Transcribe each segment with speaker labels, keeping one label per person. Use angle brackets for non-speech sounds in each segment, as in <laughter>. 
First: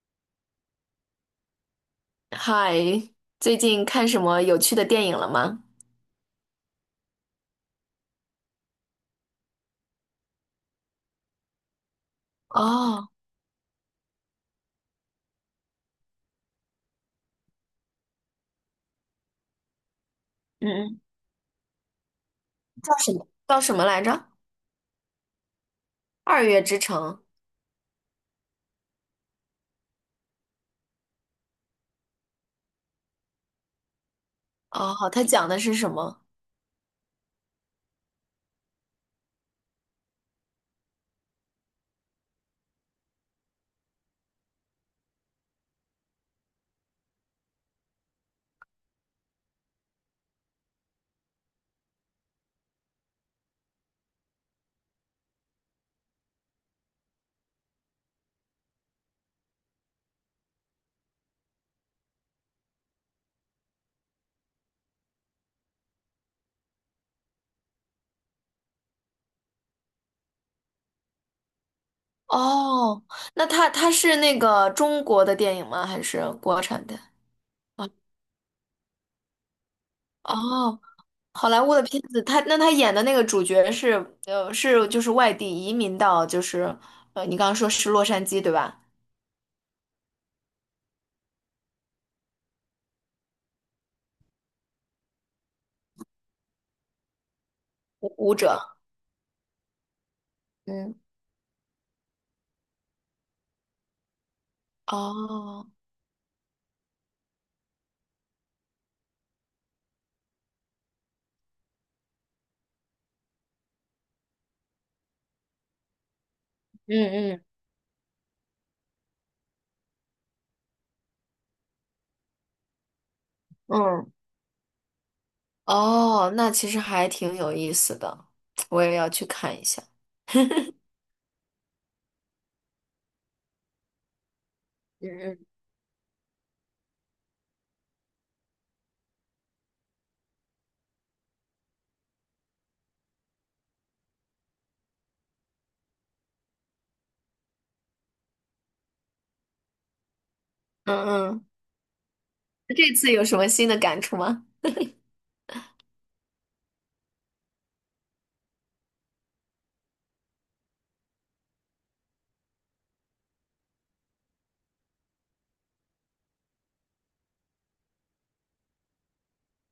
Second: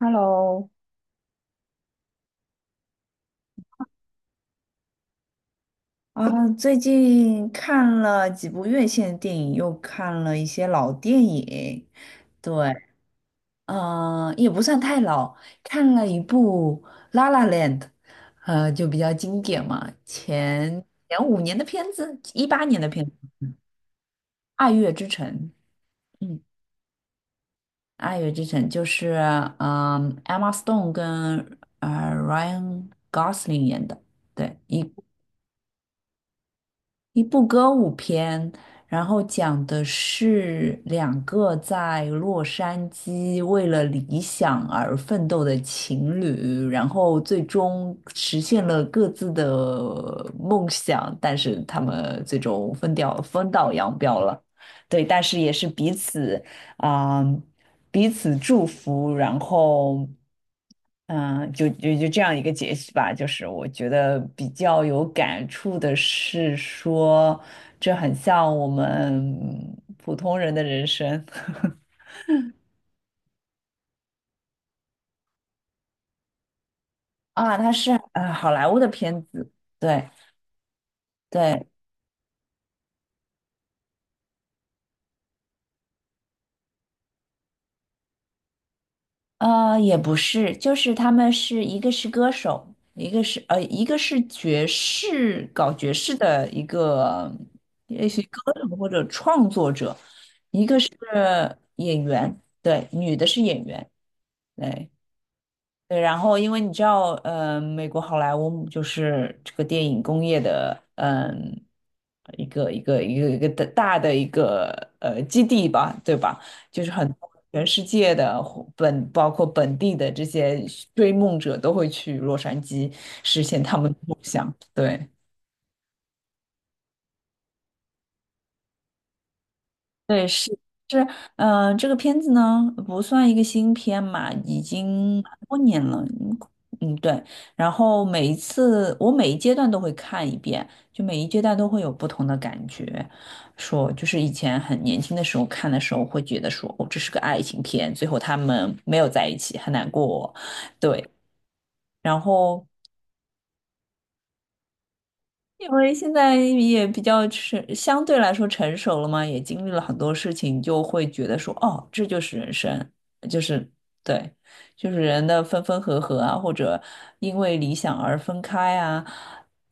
Speaker 1: Hello,
Speaker 2: 嗨，最近看什么有趣的电影了吗？
Speaker 1: 最近看了几部院线电影，又看了一些老电影。对，
Speaker 2: 哦，
Speaker 1: 也不算太老，看了一部《La La Land》,就比较经典嘛，前
Speaker 2: 嗯嗯，
Speaker 1: 前五年的片子，一八年的
Speaker 2: 叫
Speaker 1: 片子，
Speaker 2: 什么？
Speaker 1: 嗯
Speaker 2: 叫什么来着？
Speaker 1: 爱乐之城》。嗯，
Speaker 2: 《二月之城》。
Speaker 1: 《爱乐之城》就是嗯、Emma Stone 跟Ryan Gosling 演的，对，
Speaker 2: 哦，好，它讲的是什么？
Speaker 1: 一部歌舞片，然后讲的是两个在洛杉矶为了理想而奋斗的情侣，然后最终实现了各自的梦想，但是他们最终分掉，分道扬镳了。对，但是也是彼此啊、彼此祝福，然后。嗯，就这样一个解析吧，就是我觉得比较有感触的是说，这很像我们普通人的人生
Speaker 2: 哦，那它是那个中国的电影吗？还是国产的？
Speaker 1: <laughs> 啊，它
Speaker 2: 啊，
Speaker 1: 是好莱坞的片子，对
Speaker 2: 哦，好莱
Speaker 1: 对，
Speaker 2: 坞的片子，他那他演的那个主角是是就是外地移民到就是你刚刚说是洛杉矶对吧？
Speaker 1: 也不是，就是他们是一个是歌手，一个是爵士搞爵士的一个也许
Speaker 2: 舞
Speaker 1: 歌
Speaker 2: 者。
Speaker 1: 手或者创作者，一个是
Speaker 2: 嗯，
Speaker 1: 演员，对，女的是演员，对。
Speaker 2: 哦，
Speaker 1: 对，然后因为你知道，呃，美国好莱坞就是这个电影工业的，一个的大的一个基地吧，对吧？就是很
Speaker 2: 嗯
Speaker 1: 多
Speaker 2: 嗯
Speaker 1: 全世界的或本，包括本地的这些追梦者都会去洛杉矶实现他们的
Speaker 2: 嗯。
Speaker 1: 梦想。对，
Speaker 2: 哦，那其实还挺有意思的，我也要去看一下。
Speaker 1: 对，是是，这个片子呢不算一个新片嘛，已经蛮
Speaker 2: 嗯
Speaker 1: 多年了，嗯嗯，对。然后每一次我每一阶段都会看一遍，就每一阶段都会有不同的感觉。说就是以前很年轻的时候看的时候会觉得说，哦，这是个爱情片，最后他们没有在一起，很难过，
Speaker 2: 嗯，
Speaker 1: 对。
Speaker 2: 嗯嗯，
Speaker 1: 然后
Speaker 2: 这次有什么新的感触吗？
Speaker 1: 因为现在也比较成，相对来说成熟了嘛，也经历了很多事情，就会觉得说，哦，这就是人生，就是对，就是人的分分合合啊，或者因为理想而分开啊，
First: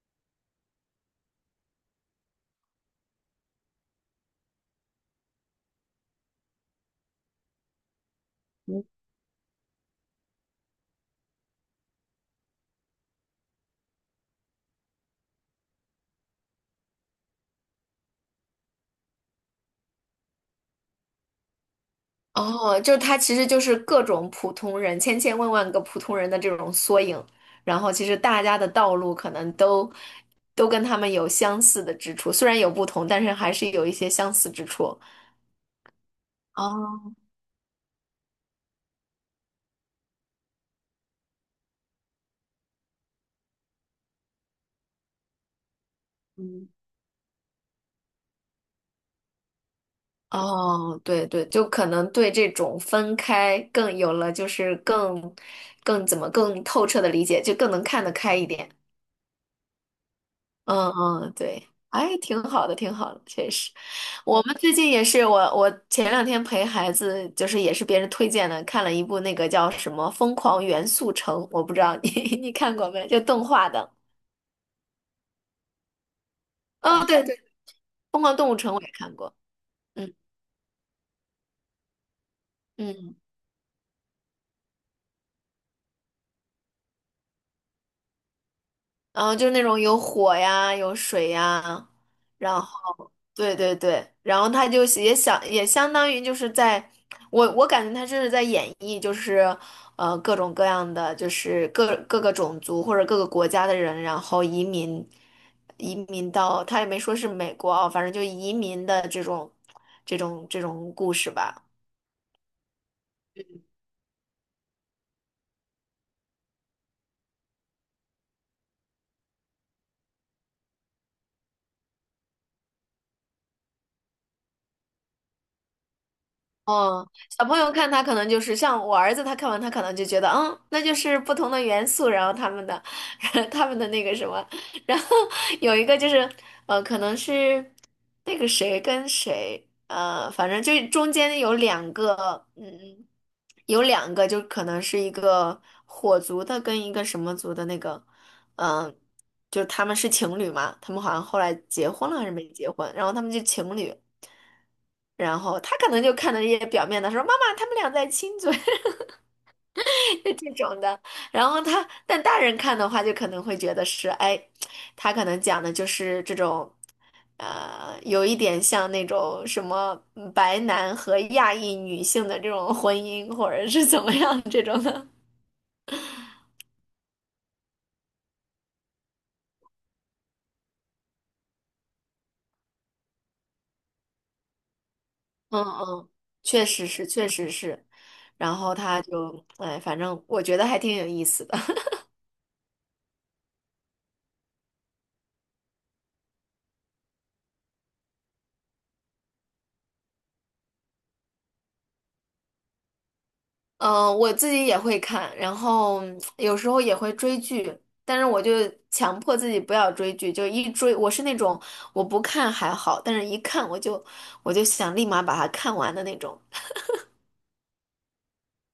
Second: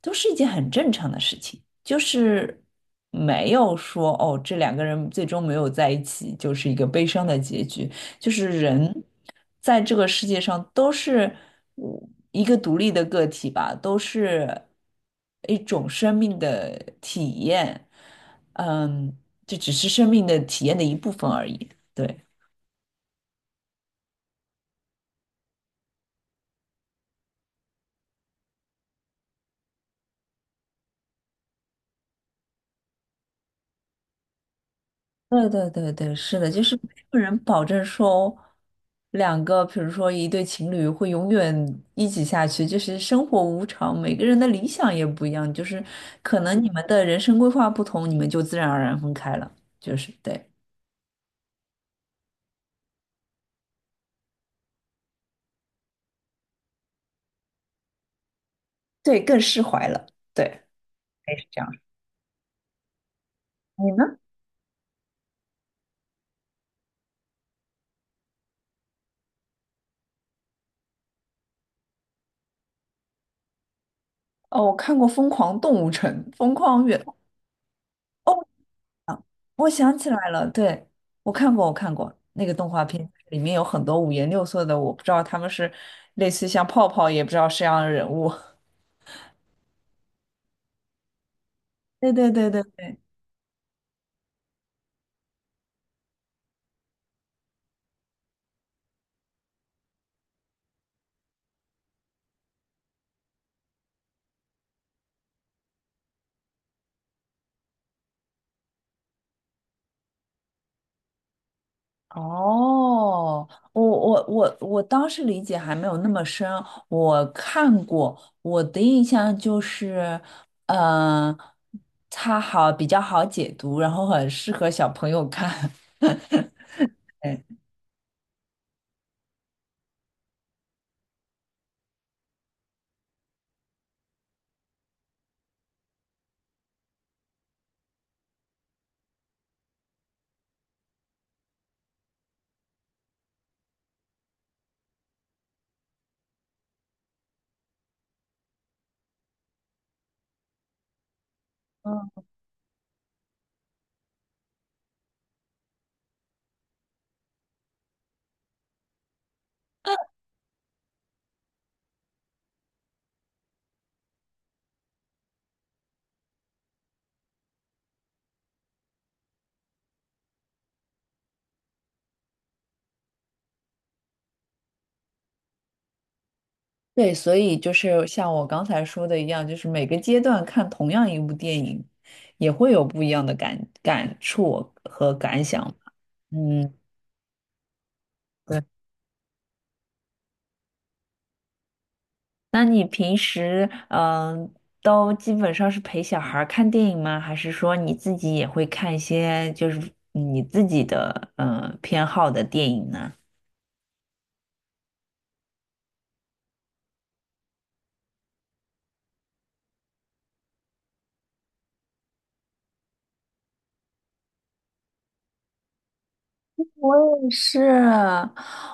Speaker 1: 都是一件很正常的事情，就是没有说，哦，这两个人最终没有在一起，就是一个悲伤的结局。就是人在这个世界上都是嗯一个独立的个体吧，都是一种生命的体验，嗯，这只是生命的体验的一部分而已。对，
Speaker 2: 哦，就是它其实就是各种普通人，千千万万个普通人的这种缩影，然后其实大家的道路可能都跟他们有相似的之处，虽然有不同，但是还是有一些相似之处。
Speaker 1: 对对对对，是的，就是没
Speaker 2: 哦。
Speaker 1: 有人保证说两个，比如说一对情侣会永远一起下去，就是生活无常，每个人的理想也不一样，就是可能你们的人生规划不同，你们就自然而然分开了，就是对。
Speaker 2: 哦，对对，就可能对这种分开更有了，就是更更怎么更透彻的理解，就更能看得开一点。
Speaker 1: 对，更释怀了。对，
Speaker 2: 嗯
Speaker 1: 可
Speaker 2: 嗯，
Speaker 1: 以是这
Speaker 2: 对，
Speaker 1: 样。
Speaker 2: 哎，挺好的，挺好的，确实。
Speaker 1: 你呢？
Speaker 2: 我们最近也是，我前两天陪孩子，就是也是别人推荐的，看了一部那个叫什么《疯狂元素城》，我不知道你 <laughs> 你看过没，就动画的。
Speaker 1: 哦，我看过《疯狂动物城》《疯狂远》。
Speaker 2: 哦，对对，《疯狂
Speaker 1: 哦，
Speaker 2: 动物城》我也看过。
Speaker 1: 我想起
Speaker 2: 嗯
Speaker 1: 来了，对，我看过那个动画片，
Speaker 2: 嗯。
Speaker 1: 里面有很多五颜六色的，我不知道他们是类似像泡泡，也不知道是样的人物。<laughs>
Speaker 2: 嗯，呃就是那种有火呀，有水呀，
Speaker 1: 对对对
Speaker 2: 然
Speaker 1: 对对，
Speaker 2: 后对对对，然后他就是也想也相当于就是在，我感觉他这是在演绎，就是呃各种各样的，就是各个种族或者各个国家的人，然后移民到他也没说是美国啊，反正就移民的这种这种故事吧。
Speaker 1: 哦，我当时理解还没有那么深，我看过，我的印象就是，嗯、它好比较好解读，然后很适合小朋友看。<laughs>
Speaker 2: 哦，
Speaker 1: 对
Speaker 2: 小朋友看他可能就是像我儿子，他看完他可能就觉得，嗯，那就是不同的元素，然后他们的，<laughs> 他们的那个什么，然后有一个就是，呃，可能是那个谁跟谁，呃，反正就是中间有两个，嗯，有两个就可能是一个火族的跟一个什么族的那个，嗯、就是他们是情侣嘛，他们好像后来结婚了还是没结婚，然后他们就情侣。然后他可能就看到一些表面的说妈妈他们俩在亲嘴，<laughs> 就这种的。然后他但大人看的话，就可能会觉得是哎，他可能讲的就是这种，有一点像那种什么白男和亚裔女性的这种婚姻，或者是怎么样这种的。
Speaker 1: 对，所以就是像我刚才说的一样，就是每个阶段看同样一部电影，也会有不一样的感触和感想
Speaker 2: 嗯
Speaker 1: 吧。
Speaker 2: 嗯，确
Speaker 1: 嗯。
Speaker 2: 实是，确实是。然
Speaker 1: 对。
Speaker 2: 后他就哎，反正我觉得还挺有意思的。
Speaker 1: 那你平时都基本上是陪小孩儿看电影吗？还是说你自己也会看一些就是你自己的嗯偏好的电影呢？
Speaker 2: 嗯，我自己也会看，然后有时候也会追剧，但是强迫自己不要追剧，就一追，我是那种我不看还好，但是一看我就想立马把它看完的那种。
Speaker 1: 我也是，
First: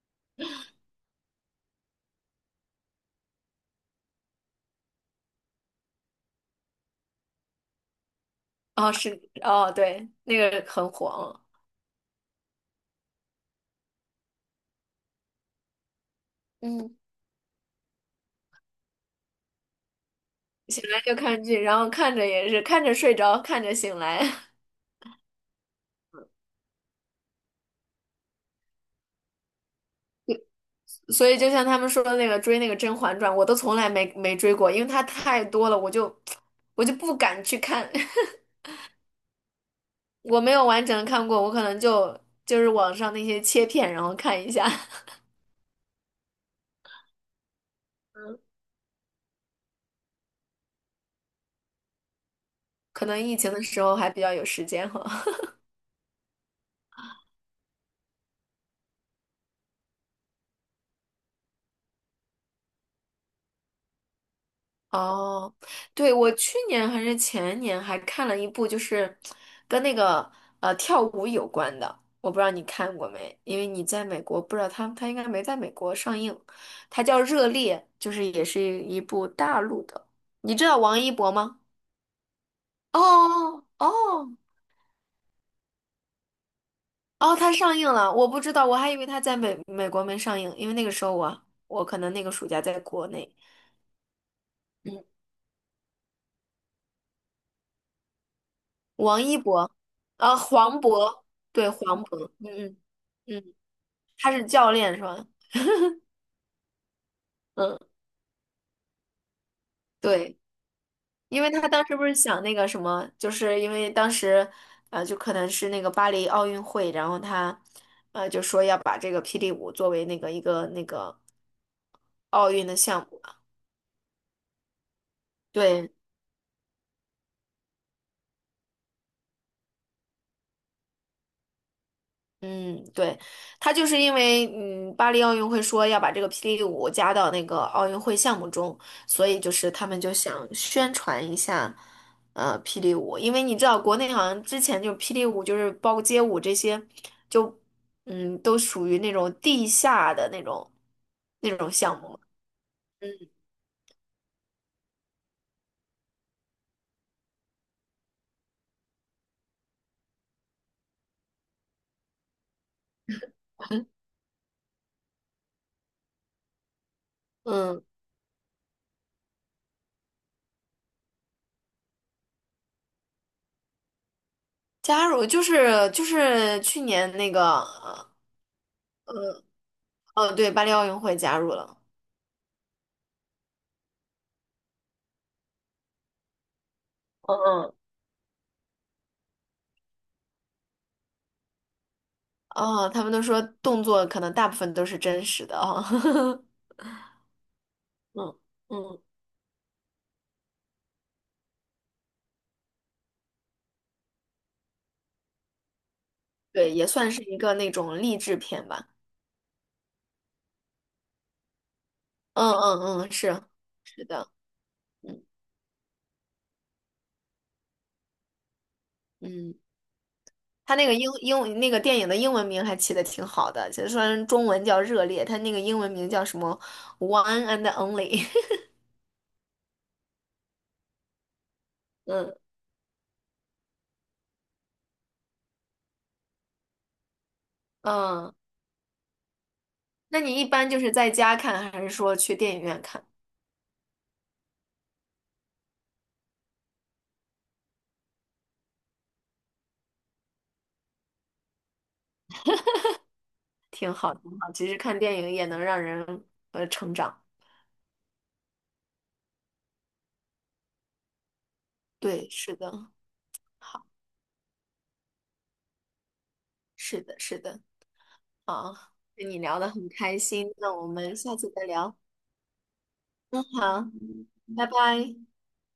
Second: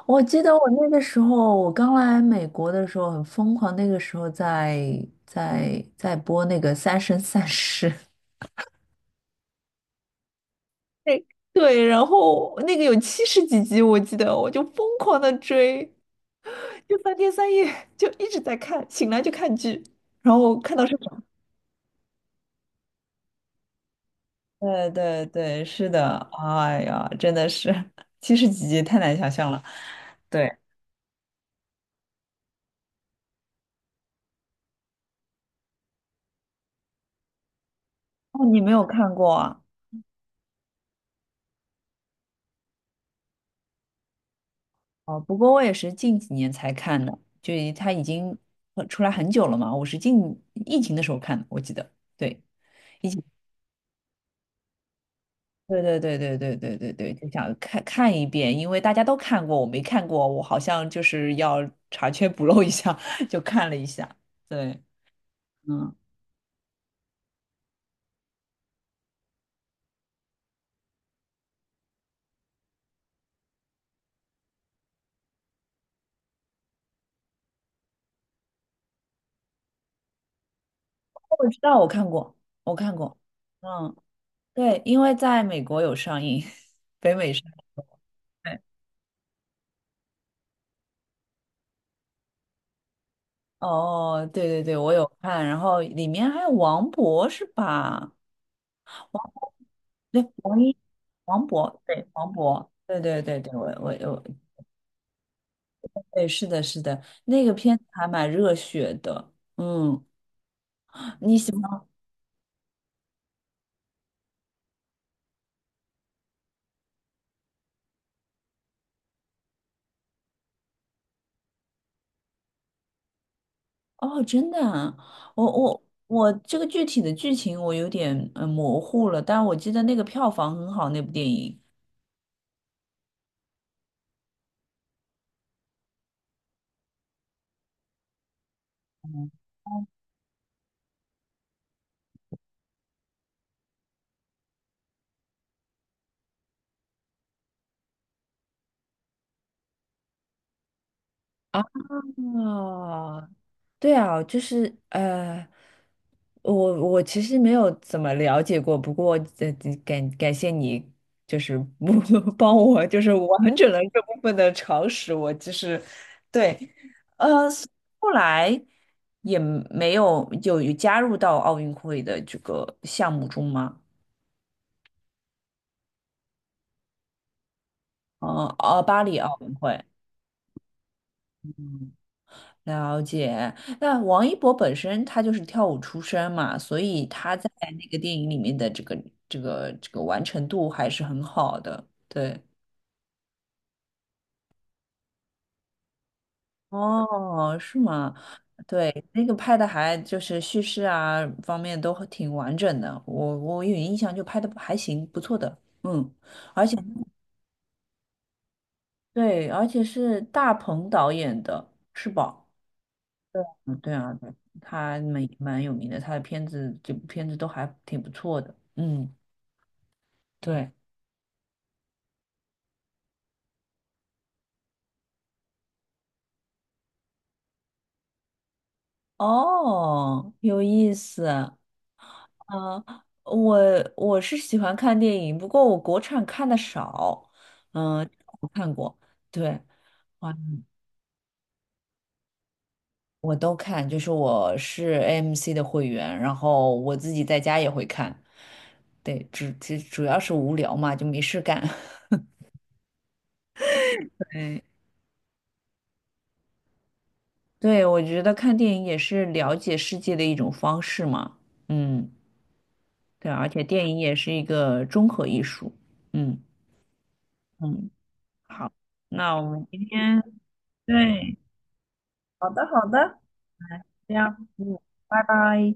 Speaker 1: 我记得我那个时候，我刚来美国的时候很疯狂，那个时候在在播那个《三生三世》，
Speaker 2: 哦，是，哦，对，那个很
Speaker 1: <laughs> 对，
Speaker 2: 火，
Speaker 1: 对，然后那个有七十几集，我记得我就疯狂的追。
Speaker 2: 嗯，
Speaker 1: 就三天三夜就一直在看，醒来就看剧，然后看
Speaker 2: 醒
Speaker 1: 到睡
Speaker 2: 来就
Speaker 1: 着。
Speaker 2: 看剧，然后看着也是看着睡着，看着醒来，
Speaker 1: 对对对，是的，哎呀，真的是七十几集太难想象了。对，
Speaker 2: <laughs> 所以就像他们说的那个追那个《甄嬛传》，我都从来没追过，因为它太多了，<tsk> 我就不敢去看。<laughs>
Speaker 1: 哦，你没有看过啊？
Speaker 2: 我没有完整看过，我可能就就是网上那些切片，然后看一下。<laughs>
Speaker 1: 哦，不过我也是近几年才看的，就它已经出来很久了嘛，我是近疫情的时候看的，我记得。对，
Speaker 2: 可能疫情的时候还比较有时间哈。
Speaker 1: 对对对对对对对对，就想看看一遍，因为大家都看过，我没看过，我好像就是要查缺补漏一下，<laughs> 就看了一下。对，
Speaker 2: <laughs> 哦，
Speaker 1: 嗯。
Speaker 2: 对，我去年还是前年还看了一部，就是跟那个跳舞有关的，我不知道你看过没？因为你在美国，不知道他应该没在美国上映。它叫《热烈》，就是也是一部大陆的。你知道王一博
Speaker 1: 我知
Speaker 2: 吗？
Speaker 1: 道，我看过，我看过。
Speaker 2: 哦
Speaker 1: 嗯，
Speaker 2: 哦，
Speaker 1: 对，因为在美国有上映，<laughs> 北美
Speaker 2: 哦，
Speaker 1: 上
Speaker 2: 它上
Speaker 1: 映。
Speaker 2: 映了，我不知
Speaker 1: 对，
Speaker 2: 道，我还以为它在美国没上映，因为那个时候我可能那个暑假在国内。
Speaker 1: 哦，对对对，我
Speaker 2: 嗯，
Speaker 1: 有看，然后里面还有王博是吧？
Speaker 2: 王一博，
Speaker 1: 对，
Speaker 2: 啊，黄渤，
Speaker 1: 王
Speaker 2: 对，
Speaker 1: 博，
Speaker 2: 黄
Speaker 1: 对，
Speaker 2: 渤，
Speaker 1: 王
Speaker 2: 嗯
Speaker 1: 博，对对
Speaker 2: 嗯
Speaker 1: 对对，
Speaker 2: 嗯，
Speaker 1: 我我我，
Speaker 2: 他是教练是吧？
Speaker 1: 对，是的，是的，那个片
Speaker 2: 嗯，
Speaker 1: 子还蛮热血的，嗯，
Speaker 2: 对，
Speaker 1: 你
Speaker 2: 因为
Speaker 1: 喜
Speaker 2: 他当
Speaker 1: 欢？
Speaker 2: 时不是想那个什么，就是因为当时，呃，就可能是那个巴黎奥运会，然后他，呃，就说要把这个霹雳舞作为那个一个那个奥运的项目。
Speaker 1: 哦，真的啊，我我
Speaker 2: 对，
Speaker 1: 我这个具体的剧情我有点嗯模糊了，但我记得那个票房很好，那部电影。
Speaker 2: 嗯，对，他就是因为嗯，巴黎奥运会说要把这个霹雳舞加到那个奥运会项目中，所
Speaker 1: 啊。
Speaker 2: 以就是他们就想宣传一下，呃，霹雳舞，因为你知道国内好像之前就霹雳舞就是包括街舞这些，就嗯都属于那种地下的那种项目嘛。
Speaker 1: 哦，对啊，就是我我其实没有怎么了解过，不过呃，感谢你，就是不 <laughs> 帮我，就是完整了这部分的常识。我其实对，
Speaker 2: 嗯，
Speaker 1: 后来也没有有加入到奥运会的这个项目中吗？
Speaker 2: 加入就是去年那个
Speaker 1: 嗯，哦，巴黎奥运会。
Speaker 2: 对巴黎奥运会加入了。
Speaker 1: 了解。那王一博本身他就是跳舞出身嘛，所以他在
Speaker 2: 嗯
Speaker 1: 那个电影里面的这个完成度还是很好的。对，
Speaker 2: 哦，他们都说动作可能大部分都是真实的哦。<laughs>
Speaker 1: 哦，是吗？
Speaker 2: 嗯嗯，
Speaker 1: 对，那个拍的还就是叙事啊方面都挺完整的，我有印象就拍的还行，不错的。嗯，而
Speaker 2: 对，
Speaker 1: 且
Speaker 2: 也算是一个那种励志片吧。
Speaker 1: 对，而且是大鹏导演的，是吧？
Speaker 2: 嗯嗯嗯，
Speaker 1: 对，
Speaker 2: 是
Speaker 1: 嗯，对
Speaker 2: 是
Speaker 1: 啊，
Speaker 2: 的，
Speaker 1: 对，他
Speaker 2: 嗯
Speaker 1: 蛮有名的，他的片子这部片子都还挺不错的。嗯。
Speaker 2: 嗯，
Speaker 1: 对，
Speaker 2: 他那个英那个电影的英文名还起的挺好的，其实虽然中文叫《热烈》，他那个英文名叫什么《One and Only》。
Speaker 1: 哦，有意思啊，
Speaker 2: <laughs> 嗯
Speaker 1: 嗯我我是喜欢看电影，不过我国产看的少，嗯、
Speaker 2: 嗯，
Speaker 1: 我看过，对，
Speaker 2: 那
Speaker 1: 哇，
Speaker 2: 你一般就是在家看，还是说去电影院看？
Speaker 1: 我都看，就是我是 AMC 的会员，然后我自己在家也会看，对，只主要是无聊嘛，就没事干。<laughs>
Speaker 2: 挺好，挺好。
Speaker 1: 对，
Speaker 2: 其实看电影也能让人成长。
Speaker 1: 对，我觉得看电影也是了解世界的一种方式嘛，嗯，
Speaker 2: 对，是的，
Speaker 1: 对，而且
Speaker 2: 好，
Speaker 1: 电影也是一个综合艺术，嗯。
Speaker 2: 是的，是的。
Speaker 1: 嗯。好，
Speaker 2: 好，跟
Speaker 1: 那
Speaker 2: 你
Speaker 1: 我
Speaker 2: 聊
Speaker 1: 们
Speaker 2: 得
Speaker 1: 今
Speaker 2: 很开
Speaker 1: 天
Speaker 2: 心，那我们下
Speaker 1: 对，
Speaker 2: 次再聊。
Speaker 1: 好的好的，
Speaker 2: 嗯，
Speaker 1: 来
Speaker 2: 好，
Speaker 1: 这样，
Speaker 2: 拜
Speaker 1: 嗯，
Speaker 2: 拜。
Speaker 1: 拜拜。